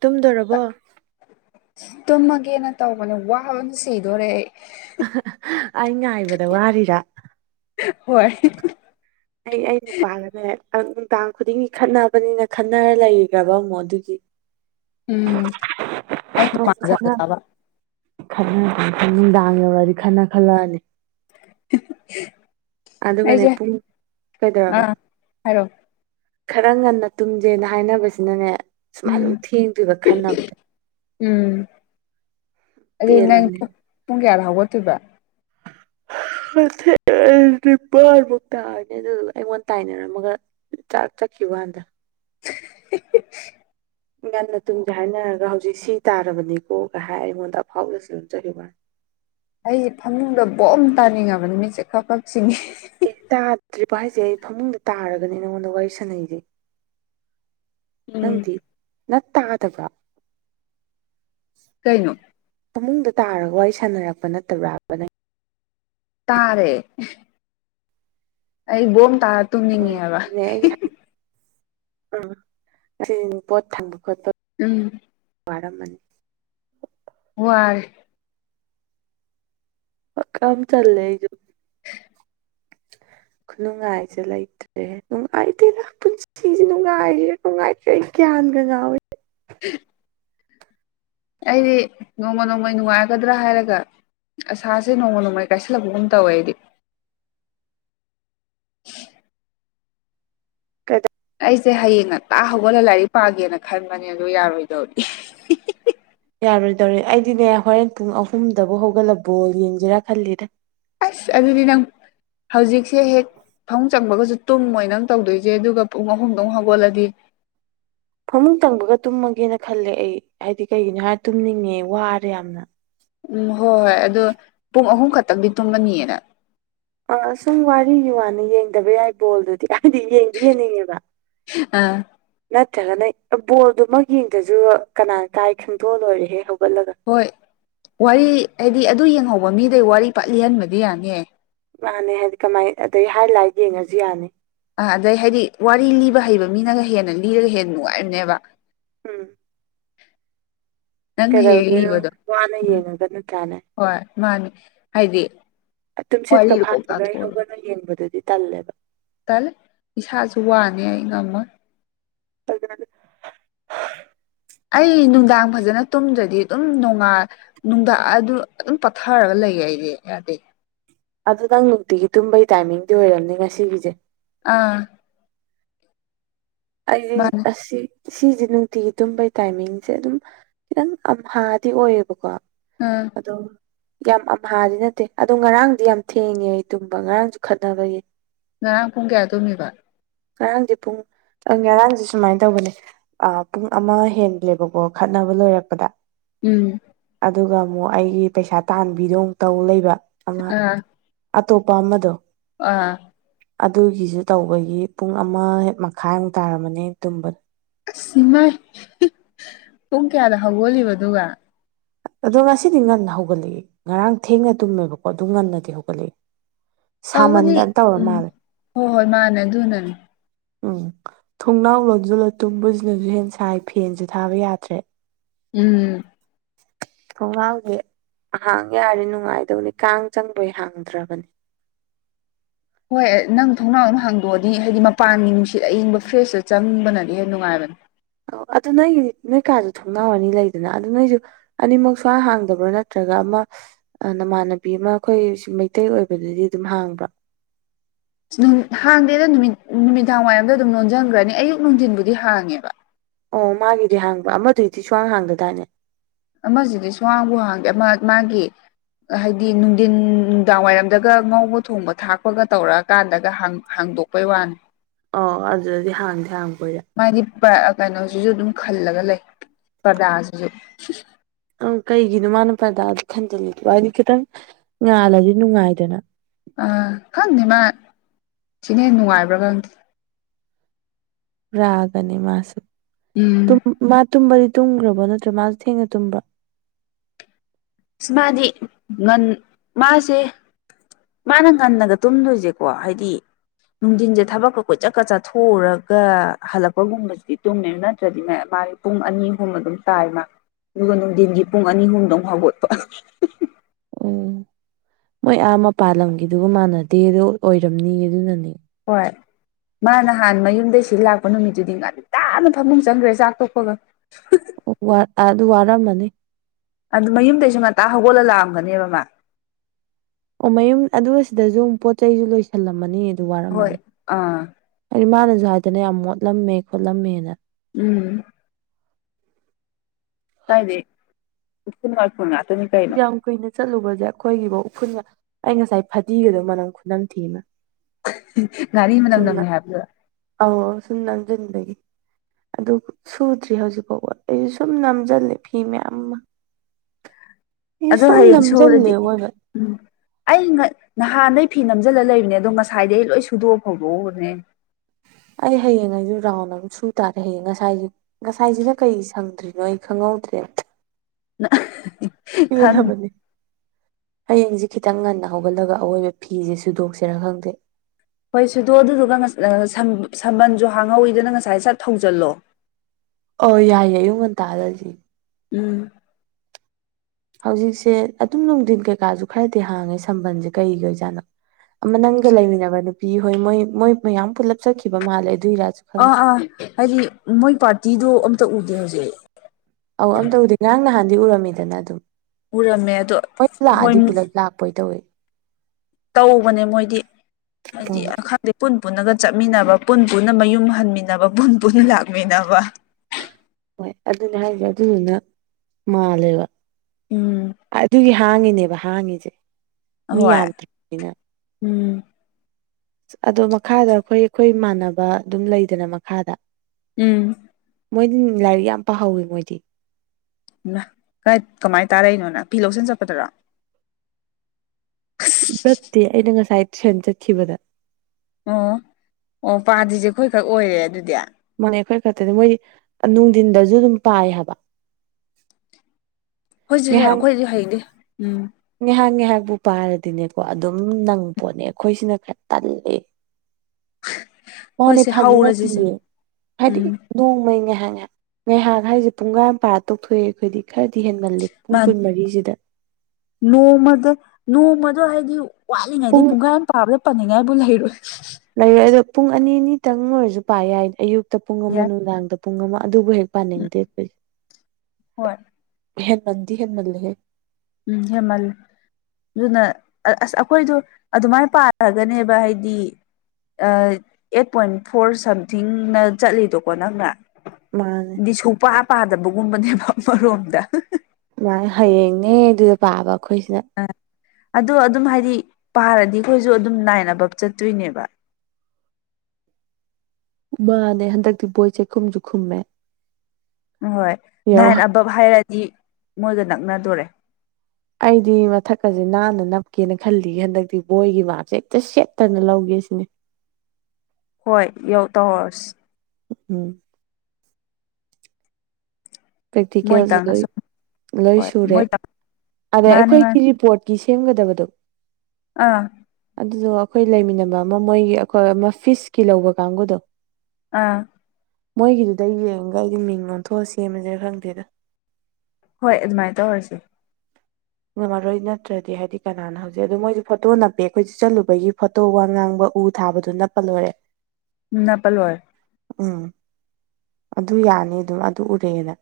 ꯇꯨꯝꯗꯣꯔꯕꯣ ꯇꯨꯝꯃꯒꯦꯅ ꯇꯧꯕꯅꯦ ꯋꯥꯕꯅ ꯁꯤꯗꯣꯔꯦ ꯑꯩ ꯑꯩ ꯉꯥꯏꯕꯗ ꯋꯥꯔꯤꯔꯥ ꯍꯣꯏ ꯑꯩ ꯑꯩ ꯅꯨꯄꯥꯒꯅꯦ ꯑꯪ ꯅꯨꯡꯗꯥꯡ ꯈꯨꯗꯤꯡꯒꯤ ꯈꯠꯅꯕꯅꯤꯅ ꯈꯠꯅꯔ ꯂꯩꯒ꯭ꯔꯕ ꯑꯃꯨꯛ ꯑꯗꯨꯒꯤ [inaudible] ꯑꯩꯅ ꯍꯧꯖꯤꯛ ꯄꯥꯝꯖꯕ ꯈꯠꯅꯗꯨꯏ ꯈꯠꯅꯗꯔꯗꯤ ꯅꯨꯡꯗꯥꯡ ꯌꯧꯔꯛꯑꯗꯤ ꯈꯠꯅ ꯈꯜꯂꯛꯑꯅꯤ [inaudible] ꯑꯗꯨꯒꯅꯦ ꯑꯩꯁꯦ ꯄꯨꯡ ꯀꯩꯗꯧꯔꯕ ꯑꯥ ꯍꯥꯏꯔꯣ ꯈꯔ ꯉꯟꯅ ꯇꯨꯝꯖꯦꯅ ꯍꯥꯏꯅꯕꯁꯤꯅꯅꯦ ꯁꯨꯃꯥꯏ ꯎꯝ ꯑꯗꯨꯝ ꯊꯦꯡꯗꯣꯏꯕ ꯈꯠꯅꯕꯗ ꯎꯝ꯫ ꯑꯗꯨ ꯅꯪ ꯄꯦꯜꯂꯝꯅꯦ ꯄꯨꯡ ꯄꯨꯡ ꯀꯌꯥꯗ ꯍꯧꯒꯠꯇꯣꯏꯕ ꯑꯩ ꯊꯦꯡꯉꯦ ꯅꯤꯏꯄꯥꯟ ꯃꯨꯛ ꯇꯥꯔꯅꯦ ꯑꯗꯨꯗꯨ ꯑꯩꯉꯣꯟꯗ ꯇꯥꯏꯅꯔꯝꯃꯒ ꯆꯥꯛ ꯆꯠꯈꯤ ꯋꯥꯟꯗ [inaudible] ꯉꯟꯅꯥ ꯇꯨꯡꯁꯦ ꯍꯥꯏꯅꯔꯒ ꯍꯧꯖꯤꯛ ꯁꯤ ꯇꯥꯔꯕꯅꯤꯀꯣꯒ ꯍꯥꯏ ꯑꯩꯉꯣꯟꯗ ꯑꯐꯥꯎꯒ ꯁꯥꯖꯤꯟ ꯆꯠꯈꯤ ꯋꯥꯟ ꯑꯩꯁꯦ ꯐꯃꯨꯡꯗ ꯕꯣꯝ ꯇꯥꯅꯤꯡꯉꯕꯅꯤ ꯃꯤꯠꯁꯦ ꯈꯞ ꯈꯞ ꯆꯤꯡꯉꯦ ꯇꯥꯗ꯭ꯔꯤꯕꫭ ꯍꯥꯏꯁꯦ ꯐꯃꯨꯡꯗ ꯇꯥꯔꯒꯅꯦ ꯅꯉꯣꯟꯗ ꯋꯥꯔꯤ ꯁꯥꯟꯅꯩꯁꯦ ꯎꯝ ꯅꯪꯗꯤ ꯅꯪꯇꯥꯗꯕꫭ ꯀꯩꯅꯣ ꯐꯃꯨꯡꯗ ꯇꯥꯔꯒ ꯋꯥꯔꯤ ꯁꯥꯟꯅꯔꯛꯄ ꯅꯠꯇꯕ꯭ꯔꯥꯕ ꯅꯪ ꯇꯥꯔꯦ ꯑꯩ ꯕꯣꯝ ꯇꯥ ꯎꯝ ꯑꯗꯨꯅꯦ ꯑꯩ ꯉꯁꯥꯏ ꯎꯝ ꯉꯁꯤ ꯄꯣꯠ ꯊꯥꯡꯕ ꯈꯣꯠꯄ ꯎꯝ꯫ ꯋꯥꯔꯝꯃꯅꯤ ꯋꯥꯔꯦ ꯍꯀꯥꯝ ꯆꯜꯂꯦ ꯑꯩꯁꯨ ꯈꯨꯅꯨꯡꯉꯥꯏꯁꯦ ꯂꯩ [unintelligible] ꯅꯨꯡꯉꯥꯏꯇꯦꯗ ꯄꯨꯟꯁꯤꯁꯦ ꯅꯨꯡꯉꯥꯏꯔꯤꯔ ꯅꯨꯡꯉꯥꯏꯇꯔꯤꯔ ꯑꯩ ꯒ꯭ꯌꯥꯟꯒ ꯉꯥꯎꯋꯦ [inaudible] ꯑꯩꯗꯤ ꯅꯣꯡꯃ ꯅꯣꯡꯃ ꯅꯨꯡꯉꯥꯏꯒꯗ꯭ꯔꯥ ꯍꯥꯏꯔꯒ ꯑꯁꯥꯁꯦ ꯅꯣꯡꯃ ꯅꯣꯡꯃꯩ ꯀꯥꯏꯁꯤꯜꯂꯛꯄꯒꯨꯝ ꯇꯧꯋꯦ ꯑꯩꯗꯤ ꯀꯩꯗꯧ ꯑꯩꯁꯦ ꯍꯌꯦꯡ ꯉꯟꯇꯥꯥ ꯍꯧꯒꯠꯂ ꯂꯥꯏꯔꯤꯛ ꯄꯥꯒꯦꯅ ꯈꯟꯕꯅꯦ ꯑꯗꯨ ꯌꯥꯔꯣꯏꯗꯧꯅꯤ ꯌꯥꯔꯣꯏꯗꯧꯔꯦ ꯑꯩꯗꯤꯅꯦ ꯍꯣꯔꯦꯟ ꯄꯨꯡ ꯑꯍꯨꯝꯗꯕꯨ ꯍꯧꯒꯠꯂ ꯕꯣꯜ ꯌꯦꯡꯁꯤꯔꯥ ꯈꯜꯂꯤꯗ ꯑꯁ ꯑꯗꯨꯗꯤ ꯅꯪ ꯍꯧꯖꯤꯛꯁꯦ ꯍꯦꯛ ꯐꯃꯨꯡ ꯆꯪꯕꯒꯁꯨ ꯇꯨꯝꯕꯣꯏ ꯅꯪ ꯇꯧꯗꯣꯏꯁꯦ ꯑꯗꯨꯒ ꯄꯨꯡ ꯑꯍꯨꯝꯗꯧ ꯍꯧꯒꯠꯂꯗꯤ ꯐꯃꯨꯡ ꯆꯪꯕꯒ ꯇꯨꯝꯃꯒꯦꯅ ꯈꯜꯂꯦ ꯑꯩ ꯍꯥꯏꯗꯤ ꯀꯩꯒꯤꯅꯣ ꯍꯥꯏꯔ ꯇꯨꯝꯅꯤꯡꯉꯦ ꯋꯥꯔꯦ ꯌꯥꯝꯅ ꯎꯝ ꯍꯣꯏ ꯍꯣꯏ ꯑꯗꯨꯣ ꯄꯨꯡ ꯑꯍꯨꯝ ꯈꯛꯇꯪꯗꯤ ꯇꯨꯝꯃꯅꯤꯌꯦ ꯅꯪ ꯑꯥ ꯁꯨꯝ ꯋꯥꯔꯤꯒꯤ ꯋꯥꯅꯤ ꯌꯦꯡꯗꯕ ꯌꯥꯏ ꯕꯣꯜꯗꯨꯗꯤ ꯗꯤ ꯌꯦꯟꯗꯤ ꯌꯦꯟꯅꯤꯡꯉꯦꯕ ꯑꯥ ꯅꯠꯇ꯭ꯔꯒꯅ ꯕꯣꯜꯗꯨꯃꯛ ꯌꯦꯡꯗ꯭ꯔꯁꯨ ꯀꯅꯥ ꯀꯥꯏ ꯈꯪꯗꯣꯛꯑꯣ ꯂꯣꯏꯔꯦꯍꯦ ꯍꯧꯒꯠꯂꯒ ꯍꯣꯏ ꯋꯥꯔꯤ ꯍꯥꯏꯗꯤ ꯑꯗꯨ ꯌꯦꯡꯍꯧꯕ ꯃꯤꯗꯩ ꯋꯥꯔꯤ ꯄꯠꯂꯤꯍꯟꯕꯗꯤ ꯌꯥꯅꯤꯌꯦ ꯃꯥꯅꯦ ꯍꯥꯏꯗꯤ ꯀꯃꯥꯏ ꯑꯗꯩ ꯍꯥꯏ ꯂꯥꯏꯠ ꯌꯦꯡꯉꯁꯨ ꯌꯥꯅꯤ ꯑ ꯑꯗꯩ ꯍꯥꯏꯗꯤ ꯋꯥꯔꯤ ꯂꯤꯕ ꯍꯩꯕ ꯃꯤꯅꯒ ꯍꯦꯟꯅ ꯂꯤꯔꯒ ꯍꯦꯟꯅ ꯅꯨꯡꯉꯥꯏꯕꯅꯦꯕ ꯎꯝ [inaudible] ꯀꯩꯗꯧꯗꯣꯏꯅꯣ ꯂꯤꯕꯗꯣ ꯋꯥꯅ ꯎꯝ ꯌꯦꯡꯉꯒꯅ ꯅꯥꯠꯇ꯭ꯔꯅꯦ ꯍꯣꯏ ꯃꯥꯟꯅꯤ ꯍꯥꯏꯗꯤ ꯇꯨꯝꯁꯤꯠꯀ ꯋꯥꯔꯤꯗꯨ ꯀꯣꯛ ꯐꯥꯗ꯭ꯔꯒ ꯑꯩ ꯇꯥꯊꯣꯛꯎꯂꯣ ꯍꯧꯒꯠꯂ ꯌꯦꯡꯕꯗꯨꯗꯤ ꯇꯜꯂꯦꯕ ꯇꯜꯂꯤ ꯏꯁꯥꯁꯨ ꯋꯥꯅꯦ ꯑꯩ ꯉꯝꯃꯣꯏ ꯊꯗ [unintelligible] ꯑꯩ ꯅꯨꯡꯗꯥꯡ ꯐꯖꯅ ꯇꯨꯝꯗ꯭ꯔꯗꯤ ꯑꯗꯨꯝ ꯅꯣꯡꯉꯥ ꯅꯨꯡꯗꯥꯡ ꯑꯗꯨ ꯑꯗꯨꯝ ꯄꯠꯊꯔꯒ ꯂꯩ ꯑꯩꯗꯤ ꯌꯥꯗꯦ ꯑꯗꯨ ꯅꯪ ꯅꯨꯡꯇꯤꯒꯤ ꯇꯨꯝꯕꯩ ꯇꯥꯏꯃꯤꯡꯗꯤ ꯑꯣꯏꯔꯝꯅꯤ ꯉꯁꯤꯒꯤꯁꯦ ꯑꯥ ꯑꯩꯗꯤ ꯃꯥꯅꯦ ꯑꯁꯤ ꯁꯤꯁꯦ ꯅꯨꯡꯇꯤꯒꯤ ꯇꯨꯝꯕꯩ ꯇꯥꯏꯃꯤꯡꯁꯦ ꯑꯗꯨꯝ ꯈꯤꯇꯪ ꯑꯝ ꯍꯥꯥꯗꯤ ꯑꯣꯏꯌꯦꯕꯀꯣ ꯎꯝ ꯑꯗꯨꯝ ꯌꯥꯝ ꯑꯝꯍꯥꯗꯤ ꯅꯠꯇꯦ ꯑꯗꯣ ꯉꯔꯥꯡꯗꯤ ꯌꯥꯝ ꯊꯦꯡꯉꯦ ꯑꯩ ꯇꯨꯝꯕ ꯉꯔꯥꯡꯁꯨ ꯈꯠꯅꯕꯒꯤ ꯉꯔꯥꯡ ꯄꯨꯡ ꯀꯌꯥ ꯇꯨꯝꯃꯤꯕ ꯉꯔꯥꯡꯗꯤ ꯄꯨꯡ ꯑꯪ ꯉꯔꯥꯡꯁꯦ ꯁꯨꯃꯥꯏ ꯇꯧꯕꯅꯦ ꯑꯥ ꯄꯨꯡ ꯑꯃ ꯍꯦꯟꯂꯦꯕꯀꯣ ꯈꯠꯅꯕ ꯂꯣꯏꯔꯛꯄꯗ ꯎꯨꯝ ꯑꯗꯨꯒ ꯑꯃꯨꯛ ꯑꯩꯒꯤ ꯄꯩꯁꯥ ꯇꯥꯟꯕꯤꯗꯣ ꯑꯃꯨꯛ ꯇꯧ ꯂꯩꯕ ꯑꯃ ꯑꯇꯣꯞꯄ ꯑꯃꯗꯣ ꯑ ꯑꯗꯨꯒꯤꯁꯨ ꯇꯧꯕꯒꯤ ꯄꯨꯡ ꯑꯃ ꯍꯦꯛ ꯃꯈꯥꯏꯃꯨꯛ ꯇꯥꯔꯝꯃꯅꯤ ꯑꯩ ꯇꯨꯝꯕ ꯑꯁ ꯢꯃꯥꯏ ꯄꯨꯡ ꯀꯌꯥꯗ ꯍꯧꯒꯠꯂꯤꯕ ꯑꯗꯨꯒ ꯑꯗꯣ ꯉꯁꯤꯗꯤ ꯉꯟꯅ ꯍꯧꯒꯠꯂꯛꯑꯦ ꯉꯔꯥꯡ ꯊꯦꯡꯅ ꯇꯨꯝꯃꯦꯕꯀꯣ ꯑꯗꯨ ꯉꯟꯅꯗꯤ ꯍꯧꯒꯠꯂꯛꯑꯦ ꯇꯧꯕꯗꯤ ꯎꯝ ꯍꯣ- ꯍꯣꯏ ꯃꯥꯅꯦ ꯑꯗꯨꯅꯅꯤ ꯎꯡ ꯊꯣꯡꯅꯥꯎ ꯂꯣꯟꯖꯜꯂ ꯇꯨꯝꯕꯖꯤꯅꯖꯨ ꯍꯦꯟ ꯁꯥꯏ ꯐꯦꯟꯖꯨ ꯊꯥꯕ ꯌꯥꯗ꯭ꯔꯦ ꯎꯝ ꯊꯣꯡꯅꯥꯎꯖꯦ ꯍꯥꯡ ꯌꯥꯔ ꯅꯨꯡꯉꯥꯏꯗꯧꯅꯤ ꯀꯥꯡ ꯆꯪꯕꯩ ꯍꯥꯡꯗ꯭ꯔꯕꯅꯤ ꯍꯣꯏ ꯅꯪ ꯊꯣꯡꯅꯥꯎ ꯑꯗꯨꯝ ꯍꯥꯡꯗꯣꯛꯑꯗꯤ ꯍꯥꯏꯗꯤ ꯃꯄꯥꯟꯒꯤ ꯅꯨꯡꯁꯤꯠ ꯑꯏꯤꯡꯕ ꯐ꯭ꯔꯦꯁꯁꯦ ꯆꯪꯕꯅꯗꯤ ꯍꯦꯟ ꯅꯨꯡꯉꯥꯏꯕꯅꯤ ꯑꯗꯨ ꯅꯣꯏꯒꯤ ꯅꯣꯏ ꯀꯥꯖꯨ ꯊꯣꯡꯅꯥꯎ ꯑꯅꯤ ꯂꯩꯗꯅ ꯑꯗꯨ ꯅꯣꯏꯖꯨ ꯑꯅꯤꯃꯛ ꯁꯨꯍꯥ ꯍꯥꯡꯗꯕ꯭ꯔꯣ ꯅꯠꯇ꯭ꯔꯒ ꯑꯃ ꯑ ꯅꯃꯥꯟꯅꯕꯤ ꯑꯃ ꯑꯈꯣꯏ ꯁꯤ ꯃꯩꯇꯩ ꯑꯣꯏꯕꯗꯨꯗꯤ ꯑꯗꯨꯝ ꯍꯥꯡꯕ꯭ꯔꯣ ꯅꯨꯡ ꯍꯥꯡꯗꯦꯗ ꯅꯨꯃꯤꯠ ꯅꯨꯃꯤꯗꯥꯡ ꯋꯥꯏꯔꯝꯗ ꯑꯗꯨꯝ ꯂꯣꯟꯖꯟꯒ꯭ꯔꯅꯤ ꯑꯌꯨꯛ ꯅꯨꯡꯗꯤꯟꯕꯨꯗꯤ ꯍꯥꯡꯉꯦꯕ ꯑꯣ ꯃꯥꯒꯤꯗꯤ ꯍꯥꯡꯕ ꯑꯃꯗꯨꯏꯗꯤ ꯁꯨꯍꯥꯡ ꯍꯥꯡꯗꯗꯥꯏꯅꯦ ꯑꯃꯖꯤꯗꯤ ꯁꯨꯍꯥꯡꯕꯨ ꯍꯥꯡꯗꯦ ꯑꯃ ꯃꯥꯒꯤ ꯍꯥꯏꯗꯤ ꯅꯨꯡꯗꯤꯟ ꯅꯨꯡꯗꯥꯡꯋꯥꯏꯔꯝꯗꯒ ꯉꯧꯕ ꯊꯣꯡꯕ ꯊꯥꯛꯄꯒ ꯇꯧꯔꯛꯑꯀꯥꯟꯗꯒ ꯍꯥꯡ ꯍꯥꯡꯗꯣꯛ ꯄꯩ ꯋꯥꯅꯤ ꯑꯣ ꯑꯗꯨꯗꯗꯤ ꯍꯥꯡꯗꯤ ꯍꯥꯡꯕꯣꯏꯔꯦ ꯃꯥꯗꯤ ꯄꯥ ꯑ ꯀꯩꯅꯣꯁꯤꯁꯨ ꯑꯗꯨꯝ ꯈꯜꯂꯒ ꯂꯩ ꯄ꯭ꯔꯗꯥꯁꯤꯁꯨ ꯑꯪ ꯀꯩꯒꯤꯅꯣ ꯃꯥꯅ ꯄ꯭ꯔꯗꯥꯗꯨ ꯈꯟꯖꯤꯜꯂꯤꯗꯨ ꯍꯥꯏꯗꯤ ꯈꯤꯇꯪ ꯉꯥꯜꯂꯗꯤ ꯅꯨꯡꯉꯥꯏꯗꯅ ꯑ ꯈꯪꯗꯦ ꯃꯥ ꯁꯤꯅ ꯍꯦꯟ ꯅꯨꯡꯉꯥꯏꯕ꯭ꯔꯥ ꯈꯪꯗꯦ ꯔꯥꯒꯅꯦ ꯃꯥꯁꯨ ꯇꯨꯝ ꯎꯝ ꯃꯥ ꯇꯨꯝꯕꯗꯤ ꯇꯨꯝꯒ꯭ꯔꯥꯕꯣ ꯅꯠꯇ꯭ꯔ ꯃꯥꯁꯨ ꯊꯦꯡꯅ ꯇꯨꯝꯕ꯭ꯔꯣ ꯏꯁ ꯃꯥꯗꯤ ꯉꯟ ꯃꯥꯁꯦ ꯃꯥꯅ ꯉꯟꯅꯒ ꯇꯨꯝꯗꯣꯏꯖꯦꯀꯣ ꯍꯥꯏꯗꯤ ꯅꯨꯡꯗꯤꯟꯖꯦ ꯊꯕꯛꯀ ꯀꯣꯏꯆꯠꯀ ꯆꯠꯊꯣꯛꯎꯔꯒ ꯍꯜꯂꯛꯄꯒꯨꯝꯕꯖꯤꯗꯤ ꯇꯨꯝꯃꯦ ꯅꯠꯇ꯭ꯔꯗꯤꯅꯦ ꯃꯥ ꯄꯨꯡ ꯑꯅꯤ ꯑꯍꯨꯝ ꯑꯗꯨꯝ ꯇꯥꯏ ꯃꯥ ꯑꯗꯨꯒ ꯅꯨꯡꯗꯤꯟꯒꯤ ꯄꯨꯡ ꯑꯅꯤ ꯑꯍꯨꯝꯗꯃꯨꯛ ꯍꯧꯒꯠ [unintelligible] ꯎꯝ ꯃꯣꯏ ꯑꯥ ꯃꯄꯥꯥꯟꯂꯝꯒꯤꯗꯨꯒ ꯃꯥꯟꯅꯗꯦꯗꯨ ꯑꯣꯏꯔꯝꯅꯤꯌꯦ ꯑꯗꯨꯅꯅꯦ ꯍꯣꯏ ꯃꯥ ꯅꯍꯥꯟ ꯃꯌꯨꯝꯗꯩ ꯁꯤ ꯂꯥꯛꯄ ꯅꯨꯃꯤꯠꯇꯨꯗꯤ ꯉꯟꯇꯥꯅ ꯐꯃꯨꯡ ꯆꯪꯒꯔꯦ ꯆꯥꯛ ꯇꯣꯛꯄꯒ [unintelligible] ꯑꯣ [unintelligible] ꯋꯥ ꯑ [unintelligible] ꯑꯗꯨ ꯋꯥꯔꯝꯃꯅꯤ ꯑꯗꯨ ꯃꯌꯨꯝꯗꯩꯁꯨ ꯉꯟꯇꯥ ꯍꯧꯒꯠꯂ ꯂꯥꯛꯑꯝꯒꯅꯤꯕ ꯃꯥ ꯑꯣ ꯃꯌꯨꯝ ꯑꯗꯨ ꯁꯤꯗꯖꯨ ꯄꯣꯠ ꯆꯩꯁꯨ ꯂꯣꯏꯁꯤꯜꯂꯝꯃꯅꯤ ꯑꯗꯨ ꯍꯣꯏ ꯋꯥꯔꯝꯃꯅꯤ ꯑꯥ ꯍꯥꯏꯗꯤ [unintelligible] ꯃꯥꯅꯁꯨ ꯍꯥꯏꯗꯅ ꯌꯥꯝ ꯃꯣꯠꯂꯝꯃꯦ ꯈꯣꯠꯂꯝꯃꯦꯅ ꯎꯝ ꯀꯥꯏꯗꯩ ꯎꯐꯨꯟ ꯋꯥꯏꯐꯨꯟ ꯉꯥꯇꯅꯤ ꯀꯩꯅꯣ ꯌꯥꯝ ꯀꯨꯏꯅ ꯆꯠꯂꯨꯕꯖꯦ ꯑꯈꯣꯏꯒꯤꯕꯧ ꯎꯐꯨꯟꯅ ꯑꯩ ꯉꯁꯥꯏ ꯐꯗꯤꯒꯗꯣ ꯃꯅꯝ ꯈꯨꯅꯝꯊꯤ‌ ꯑꯃ ꯉꯥꯔꯤ ꯃꯅꯝ ꯅꯝꯃꯦ ꯍꯥꯏꯕ [unintelligible] ꯑꯧ ꯁꯨꯝ ꯅꯝꯖꯤꯟꯕꯒꯤ ꯑꯗꯨꯕꯨ ꯁꯨꯗ꯭ꯔꯤ ꯍꯧꯖꯤꯛ ꯄꯧꯕ ꯑꯩꯖꯨ ꯁꯨꯝ ꯅꯝꯖꯜꯂꯦ ꯐꯤ ꯃꯌꯥꯝ ꯑꯃ ꯑꯩꯁꯨ ꯑꯗꯨ ꯁꯨꯝ ꯍꯌꯦꯡ ꯅꯝꯁꯤꯜꯂꯦ ꯁꯨꯔꯗꯤ ꯑꯩꯈꯣꯏꯅ ꯎꯝ ꯑꯩ ꯉꯛ ꯅꯍꯥꯟꯗꯩ ꯐꯤ ꯅꯝꯖꯜꯂ ꯂꯩꯕꯅꯦ ꯑꯗꯣ ꯉꯁꯥꯏꯗꯤ ꯂꯣꯏ ꯁꯨꯗꯣꯛꯑ ꯐꯧꯗꯣꯛ ꯎꯕꯅꯦ ꯑꯩꯟ ꯑꯩ ꯍꯌꯦꯡ ꯑꯩꯖꯨ ꯔꯥꯎꯟ ꯑꯃ ꯁꯨ ꯇꯥꯔꯦ ꯍꯌꯦꯡ ꯉꯁꯥꯏꯖꯦ ꯉꯁꯥꯏꯖꯤꯅ ꯀꯩꯒꯤ ꯁꯪꯗ꯭ꯔꯤꯅꯣ ꯑꯩ ꯈꯪꯍꯧꯗ꯭ꯔꯦ ꯈꯪ ꯄꯦꯜꯂꯕꯅꯤ ꯍꯌꯦꯡꯁꯦ ꯈꯤꯇꯪ ꯉꯟꯅ ꯍꯧꯒꯠꯂꯒ ꯑꯋꯣꯏꯕ ꯐꯤꯁꯦ ꯁꯨꯗꯣꯛꯁꯦꯔꯥ ꯈꯪꯗꯦ ꯍꯣꯏ ꯁꯨꯗꯣ ꯑꯗꯨꯗꯨꯒ ꯉ ꯁꯝ ꯁꯝꯕꯜꯁꯨ ꯍꯥꯡꯍꯧꯋꯤꯗꯅ ꯉꯁꯥꯏ ꯁꯠ ꯐꯧꯖꯜꯂꯣ ꯑꯣ ꯌꯥꯏꯌꯦ ꯑꯌꯨꯛ ꯉꯟꯇꯥꯗꯗꯤ ꯎꯝ ꯍꯧꯖꯤꯛꯁꯦ ꯑꯗꯨꯝ ꯅꯨꯡꯗꯤꯟ ꯀꯩꯀꯥꯁꯨ ꯈꯔꯗꯤ ꯍꯥꯡꯉꯦ ꯁꯝꯕꯟꯖꯦ ꯀꯩꯒꯤ ꯑꯣꯏꯖꯥꯠꯅꯣ ꯑꯃ ꯅꯪꯒ ꯂꯩꯃꯤꯟꯅꯕ ꯅꯨꯄꯤ ꯍꯣꯏ ꯃꯣꯏ ꯃꯣꯏ ꯃꯌꯥꯝ ꯄꯨꯂꯞ ꯆꯠꯈꯤꯕ ꯃꯥꯜꯂꯦ ꯑꯗꯨꯏꯔꯥꯁꯨ ꯑꯥ ꯈꯪꯗꯦ ꯑꯥ ꯍꯥꯏꯗꯤ ꯃꯣꯏ ꯄꯥꯔꯇꯤꯗꯨꯣ ꯑꯝꯇ ꯎꯗꯦ ꯍꯧꯖꯤꯛ ꯑꯧ ꯑꯝꯇ ꯎꯗꯦ ꯉꯔꯥꯡ ꯅꯍꯥꯟꯗꯤ ꯎꯔꯝꯃꯤꯗꯅ ꯑꯗꯨꯝ ꯎꯔꯝꯃꯦ ꯑꯗꯣ ꯃꯣꯏ ꯍꯣꯏ ꯂꯥꯛꯑꯗꯤ ꯄꯨꯂꯞ ꯂꯥꯛꯄꯣꯏ ꯇꯧꯏ ꯇꯧꯕꯅꯦ ꯃꯣꯏꯗꯤ ꯍꯥꯏꯗꯤ ꯎꯝ ꯑꯈꯪ ꯍꯥꯏꯗꯤ ꯄꯨꯟ ꯄꯨꯟꯅꯒ ꯆꯠꯃꯤꯟꯅꯕ ꯄꯨꯟ ꯄꯨꯟꯅ ꯃꯌꯨꯝ ꯍꯟꯃꯤꯟꯅꯕ ꯄꯨꯟ ꯄꯨꯟꯅ ꯂꯥꯛꯃꯤꯟꯅꯕ ꯍꯣꯏ ꯑꯗꯨꯅꯦ ꯍꯥꯏꯁꯦ ꯑꯗꯨꯗꯨꯅ ꯃꯥꯜꯂꯦꯕ ꯎꯝ ꯑꯗꯨꯒꯤ ꯍꯥꯡꯉꯤꯅꯦꯕ ꯍꯥꯡꯉꯤꯁꯦ ꯃꯤ ꯍꯣꯏ ꯌꯥꯝꯗ꯭ꯔꯤꯅꯤꯅ ꯎꯝ ꯑꯗꯣ ꯃꯈꯥꯗ ꯑꯩꯈꯣꯏ ꯑꯩꯈꯣꯏ ꯏꯃꯥꯟꯅꯕ ꯑꯗꯨꯝ ꯂꯩꯗꯅ ꯃꯈꯥꯗ ꯎꯝ ꯃꯣꯏꯗꯤ ꯂꯥꯏꯔꯤꯛ ꯌꯥꯝ ꯄꯥꯍꯧꯋꯤ ꯃꯣꯏꯗꯤ ꯏꯃꯥ ꯀꯥꯏ ꯀꯃꯥꯏꯅ ꯇꯥꯔꯛꯏꯅꯣ ꯅꯪ ꯐꯤ ꯂꯧꯁꯤꯟ ꯆꯠꯄꯗꯔꯣ ꯅꯠꯇꯦ ꯑꯩꯅ ꯉꯁꯥꯏ ꯇꯨꯏꯁꯟ ꯆꯠꯈꯤꯕꯗ ꯑꯣ ꯑꯣ ꯄꯥꯗ꯭ꯔꯤꯖꯦ ꯑꯩꯈꯣꯏꯈꯛ ꯑꯣꯏꯔꯦ ꯑꯗꯨꯗꯤ ꯃꯥꯅꯦ ꯑꯩꯈꯣꯏ ꯈꯛꯇꯅꯤ ꯃꯣꯏꯗꯤ ꯅꯨꯡꯗꯤꯟꯗꯖꯨ ꯑꯗꯨꯝ ꯄꯥꯏ ꯍꯥꯏꯕ ꯍꯣꯏꯖꯨꯍꯦ ꯉꯥꯏꯍꯥꯛ ꯑꯩꯈꯣꯏꯗꯤ ꯍꯌꯦꯡꯗꯤ ꯎꯝ ꯉꯥꯏꯍꯥꯛ ꯉꯥꯏꯍꯥꯛꯄꯨ ꯄꯥꯔꯗꯤꯅꯦꯀꯣ ꯑꯗꯨꯝ ꯅꯪ ꯄꯣꯠꯅꯦ ꯑꯩꯈꯣꯏꯁꯤꯅ ꯈꯔ ꯇꯟꯕꯩ ꯍ [unintelligible] ꯃꯥꯅꯦ ꯐꯒꯤ ꯅꯠꯇꯤꯌꯦ ꯍꯥꯏꯗꯤ ꯎꯝ ꯅꯣꯡꯃꯩ ꯉꯥꯏꯍꯥꯛ ꯉꯍꯥꯛ ꯉꯥꯏꯍꯥꯛ ꯍꯥꯏꯖꯦ ꯄꯨꯡ ꯒꯥꯏꯃꯥ ꯄꯥ ꯇꫭꯛꯊꯣꯛꯑꯦ ꯑꯩꯈꯣꯏꯗꯤ ꯈꯔꯗꯤ ꯍꯦꯟꯃꯜꯂꯦ ꯄꯨꯡ ꯃꯥ ꯀꯨꯟꯃꯔꯤꯖꯤꯗ ꯅꯣꯡꯃꯗ ꯅꯣꯡꯃꯗꯣ ꯍꯥꯏꯗꯤ ꯋꯥꯠꯂꯤꯉꯩꯗꯤ ꯄꯨꯡ ꯄꯨꯡꯈꯥꯏ ꯑꯃ ꯄꯥꯕꯗ ꯇꯝꯅꯤꯉꯥꯏꯕꯨ ꯂꯩꯔꯣꯏ ꯂꯩꯔꯦ ꯑꯗꯣ ꯄꯨꯡ ꯑꯅꯤ ꯑꯅꯤꯇꯪ ꯑꯣꯏꯔꯖꯨ ꯄꯥ ꯌꯥꯏ ꯑꯌꯨꯛꯇ ꯄꯨꯡ ꯑꯃ ꯌꯥꯏ ꯅꯨꯡꯗꯥꯡꯗ ꯄꯨꯡ ꯑꯃ ꯑꯗꯨꯕꯨ ꯍꯦꯛ ꯎꯝ ꯄꯥꯅꯤꯡꯗꯦ ꯑꯩꯈꯣꯏ ꯍꯣꯏ ꯍꯦꯟꯃꯟꯗꯤ ꯍꯦꯟꯃꯟꯂꯦꯍꯦ ꯎꯝ ꯍꯦꯟꯃꯟꯂꯦ ꯑꯗꯨꯅ ꯑꯁ ꯑꯩꯈꯣꯏꯗꯣ ꯑꯗꯨꯃꯥꯏꯅ ꯄꯥꯔꯒꯅꯦꯕ ꯍꯥꯏꯗꯤ ꯑꯥ ꯑꯦꯠ ꯄꯣꯏꯟ ꯐꯣꯔ ꯁꯝꯊꯤꯡꯅ ꯆꯠꯂꯤꯗꯣꯀꯣ ꯅꯪꯅ ꯃꯥꯅꯦ ꯗꯤ ꯁꯨꯄꯥ ꯄꯥꯗꯕꯒꯨꯝꯕꯅꯦꯕ ꯑꯃꯔꫭꯝꯗ ꯑꯗꯨꯃꯥꯏꯏꯅ ꯍꯌꯦꯡꯅꯦ ꯑꯗꯨꯗ ꯄꯥꯕ ꯑꯩꯈꯣꯏꯁꯤꯅ ꯑ ꯑꯗꯣ ꯑꯗꯨꯝ ꯍꯥꯏꯗꯤ ꯄꯥꯔꯗꯤ ꯑꯩꯈꯣꯏꯁꯨ ꯑꯗꯨꯝ ꯅꯥꯏꯅꯕ ꯆꯠꯇꯣꯏꯅꯦꯕ ꯃꯥꯅꯦ ꯍꯟꯗꯛꯇꯤ ꯕꯣꯏ ꯆꯦꯈꯨꯝꯁꯨ ꯈꯨꯝꯃꯦ ꯑꯍꯣꯏ ꯅꯥꯏꯟ ꯌꯦꯡꯉꯣ ꯑꯕꯞ ꯍꯥꯏꯔꯗꯤ ꯃꯣꯏꯒ ꯅꯛꯅꯗꯣꯔꯦ ꯑꯩꯗꯤ ꯃꯊꯛꯀꯖꯦ ꯅꯥꯟꯅ ꯅꯞꯀꯦꯅ ꯈꯜꯂꯤꯌꯦ ꯍꯟꯗꯛꯇꯤ ꯕꯣꯏꯒꯤ ꯃꯥꯔꯛꯁꯦ ꯍꯦꯛꯇ ꯁꯦꯠꯇꯅ ꯂꯧꯒꯦ ꯁꯤꯅꯤ ꯍꯣꯏ ꯌꯧ ꯇꯧꯔꯁꯤ ꯎꯝ ꯄ꯭ꯔꯦꯛꯇꯤꯀꯦꯜꯖꯨ ꯃꯣꯏꯇꯪꯅ ꯂꯣꯏ ꯁꯨꯝ ꯂꯣꯏ ꯍꯣꯏ ꯁꯨꯔꯦ ꯃꯣꯏꯇꯪ ꯑꯗꯩ ꯃꯥꯅꯤ ꯃꯥꯅꯤ ꯑꯩꯈꯣꯏꯒꯤ ꯔꯤꯄꯣꯔꯠ ꯀꯤ ꯁꯦꯝꯒꯗꯕꯗꯣ ꯑꯥ ꯑꯗꯨꯗꯣ ꯑꯩꯈꯣꯏ ꯂꯩꯃꯤꯟꯅꯕ ꯑꯃ ꯃꯣꯏꯒꯤ ꯑꯩꯈꯣꯏ ꯑꯃ ꯐꯤꯁꯀꯤ ꯂꯧꯕ ꯀꯥꯡꯉꯨꯗꯣ ꯑꯥ ꯃꯣꯏꯒꯤꯗꯨꯗ ꯌꯦꯡꯉꯒ ꯑꯩꯗꯤ ꯃꯤꯡ ꯑꯣꯟꯊꯣꯛꯑ ꯁꯦꯝꯃꯁꯤꯔ ꯈꯪꯗꯦꯗ ꯍꯣꯏ ꯑꯗꯨꯃꯥꯏ ꯇꯧꯔꯁꯤ ꯉꯝꯃꯔꯣꯏ ꯅꯠꯇ꯭ꯔꯗꯤ ꯍꯥꯏꯗꯤ ꯀꯅꯥꯅ ꯍꯧꯖꯤꯛ ꯑꯗꯣ ꯃꯣꯏꯗꯤ ꯐꯣꯇꯣ ꯅꯞꯄꯦ ꯑꯩꯈꯣꯏꯖꯨ ꯆꯠꯂꯨꯕꯒꯤ ꯐꯣꯇꯣ ꯋꯥ ꯉꯥꯡꯕ ꯎ ꯊꯥꯕꯗꯣ ꯅꯞꯄ ꯂꯣꯏꯔꯦ ꯅꯞꯄ ꯂꫭꯏꯔꯦ ꯎꯝ ꯑꯗꯨ ꯌꯥꯅꯤ ꯑꯗꯨꯝ ꯑꯗꯨ ꯎꯔꯛꯑꯦꯅ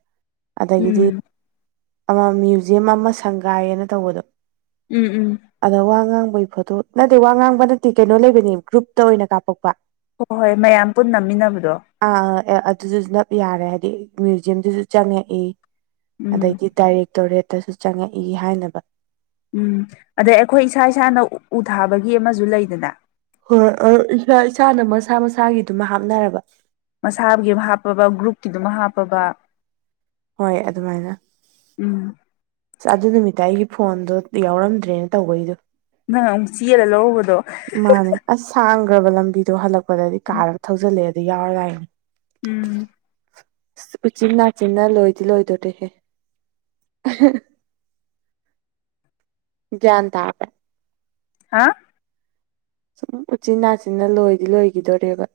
ꯑꯗꯒꯤꯗꯤ ꯎꯝ ꯑꯃ ꯃ꯭ꯌꯨꯖꯤꯌꯝ ꯑꯃ ꯁꯪꯒꯥꯏꯌꯦꯅ ꯇꯧꯕꯗꯣ ꯎꯝ ꯎꯝ ꯑꯗ ꯋꯥ ꯉꯥꯡꯕꯩ ꯐꯣꯇꯣ ꯅꯠꯇꯦ ꯋꯥ ꯉꯥꯡꯕ ꯅꯠꯇꯦ ꯀꯩꯅꯣ ꯂꯩꯕꯅꯦ ꯒ꯭ꯔꯨꯞꯇ ꯑꯣꯏꯅ ꯀꯥꯞꯄꯛꯄ ꯍꯣꯏ ꯍꯣꯏ ꯃꯌꯥꯝ ꯄꯨꯟꯅꯝꯃꯤꯟꯅꯕꯗꯣ ꯑꯥ ꯑꯦ ꯑꯗꯨꯖꯨ ꯅꯞ ꯌꯥꯔꯦ ꯍꯥꯏꯗꯤ ꯃ꯭ꯌꯨꯖꯤꯌꯝꯗꯖꯨ ꯆꯪꯉꯛꯏ ꯎꯝ ꯑꯗꯒꯤ ꯗꯥꯏꯔꯦꯛꯇꯣꯔꯦꯠꯇꯁꯨ ꯆꯪꯉꯛꯏ ꯍꯥꯏꯅꯕ ꯎꯝ ꯑꯗꯩ ꯑꯩꯈꯣꯏ ꯏꯁꯥ ꯏꯁꯥꯅ ꯎ ꯊꯥꯕꯒꯤ ꯑꯃꯖꯨ ꯂꯩꯗꯅꯥ ꯍꯣꯏ ꯍꯣꯏ ꯏꯁꯥꯅ ꯃꯁꯥ ꯃꯁꯥꯒꯤꯗꯨꯃ ꯍꯥꯞꯅꯔꯕ ꯃꯁꯥꯕꯨꯒꯤ ꯍꯥꯞꯄꯕ ꯒ꯭ꯔꯨꯞꯀꯤꯗꯨꯃ ꯍꯥꯞꯄꯕ ꯍꯣꯏ ꯑꯗꯨꯃꯥꯏꯅ ꯎꯝ ꯑꯁ ꯑꯗꯨ ꯅꯨꯃꯤꯠꯇ ꯑꯩꯒꯤ ꯐꯣꯟꯗꯣ ꯌꯥꯎꯔꯝꯗ꯭ꯔꯦꯅ ꯇꯧꯕꯩꯗꯣ ꯅꯪ ꯑꯃꯨꯛ ꯆꯦꯜꯂ ꯂꯧꯔꯨꯕꯗꯣ ꯃꯥꯅꯦ ꯑꯁ ꯁꯥꯡꯒ꯭ꯔꯕ ꯂꯝꯕꯤꯗꯣ ꯍꯜꯂꯛꯄꯗꯗꯤ ꯀꯥꯔ ꯑꯃ ꯊꯧꯖꯜꯂꯛꯑꯦ ꯑꯗ ꯌꯥꯎꯔ ꯂꯥꯛꯏꯅꯤ ꯎꯝ ꯑꯁ ꯎꯆꯤꯟ ꯅꯥꯆꯤꯟꯅ ꯂꯣꯏꯗꯤ ꯂꯣꯏꯗꯣꯔꯦꯍꯦ ꯒꯌ꯭ꯥꯟ ꯇꯥꯔꯕ ꯍꯥꯥ ꯎꯝ ꯎꯆꯤꯟ ꯅꯥꯆꯤꯟꯅ ꯂꯣꯏꯗꯤ ꯂꯣꯏꯒꯤꯗꯣꯔꯦꯕ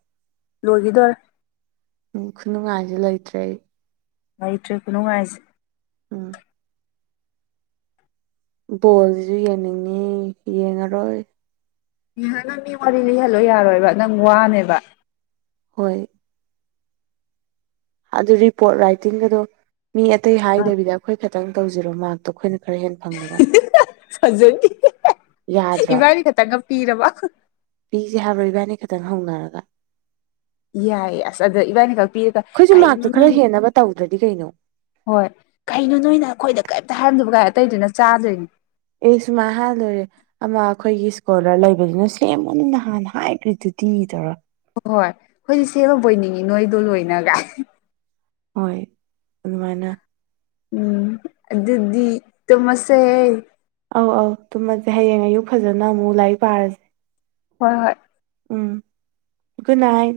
ꯂꯣꯏꯒꯤꯗꯣꯔꯦ ꯎꯝ ꯈꯨꯅꯨꯡꯉꯥꯏꯗꯤ ꯂꯩꯇ꯭ꯔꯦ ꯑꯩ ꯂꯩꯇꯔ꯭ꯦ ꯈꯨꯅꯨꯡꯉꯥꯏꯖꯤ ꯎꯝ ꯕꯣꯜꯖꯤ ꯌꯦꯡꯅꯤꯡꯉꯤ ꯌꯦꯡꯉꯔꯣꯏ ꯏꯍꯥꯟꯅꯪ ꯃꯤ ꯋꯥꯔꯤ ꯂꯤꯍꯜꯂꯣ ꯌꯥꯔꯣꯏꯕ ꯅꯪ ꯋꯥꯅꯦꯕ ꯍꯣꯏ ꯑꯗꯨ ꯔꯤꯄꯣꯔꯠ ꯔꯥꯏꯇꯤꯡꯒꯗꯣ ꯃꯤ ꯑꯇꯩ ꯍꯥꯏꯗꯕꯤꯗ ꯑꯩꯈꯣꯏ ꯈꯇꯪ ꯇꯧꯖꯤꯔꯣ ꯃꯥꯔꯛꯇꯣ ꯑꯩꯈꯣꯏꯅ ꯈꯔ ꯍꯦꯟ ꯐꯖꯩ ꯏꯕꯥꯅꯤ ꯈꯇꯪꯒ ꯄꯤꯔꯕ ꯄꯤꯖꯦ ꯍꯥꯏꯕ꯭ꯔ ꯏꯕꯥꯅꯤ ꯈꯇꯪ ꯍꯧꯅꯔꯒ ꯌꯥꯏꯌꯦ ꯑꯁ ꯑꯗ ꯏꯕꯥꯅꯤꯈꯛ ꯄꯤꯗ ꯑꯩꯈꯣꯏꯖꯨ ꯃꯥꯔꯛꯇꯣ ꯈꯔ ꯍꯦꯟꯅꯕ ꯇꯧꯗ꯭ꯔꯗꯤ ꯀꯩꯅꯣ ꯍꯣꯏ ꯀꯩꯅꯣ ꯅꯣꯏꯅ ꯑꯩꯈꯣꯏꯗ ꯀꯩꯝꯇ ꯍꯥꯏꯔꯝꯗꯕ ꯒꯥꯏ ꯑꯇꯩꯗꯨꯅ ꯆꯥꯗꯣꯏꯅꯤ ꯑꯩ ꯁꯨꯃꯥꯏ ꯍꯥꯏꯔ ꯂꯣꯏꯔꯦ ꯑꯃ ꯑꯩꯈꯣꯏꯒꯤ ꯏꯁ꯭ꯀꯣꯂꯔ ꯂꯩꯕꯗꯨꯅ ꯁꯦꯝꯕꯅꯤ ꯅꯍꯥꯟ ꯍꯥꯏꯒ꯭ꯔꯗꯨꯗꯤ ꯇꯧꯔ ꯍꯣꯏ ꯍꯣꯏ ꯑꯩꯈꯣꯏꯗꯤ ꯁꯦꯝꯃꯕꯣꯏ ꯅꯤꯡꯉꯤ ꯅꯣꯏꯗꯣ ꯂꯣꯏꯅ ꯒꯥꯏ ꯍꯣꯏ ꯑꯗꯨꯃꯥꯏꯅ ꯎꯝ ꯑꯗꯨꯗꯤ ꯇꯨꯝꯃꯁꯦ ꯑꯧ ꯑꯧ ꯇꯨꯝꯃꯖꯦ ꯍꯌꯦꯡ ꯑꯌꯨꯛ ꯐꯖꯅ ꯑꯃꯨꯛ ꯂꯥꯏꯔꯤꯛ ꯄꯥꯔꯖꯤ ꯍꯣꯏ ꯍꯣꯏ ꯎꯝ ꯒꯨꯗ ꯅꯥꯏꯠ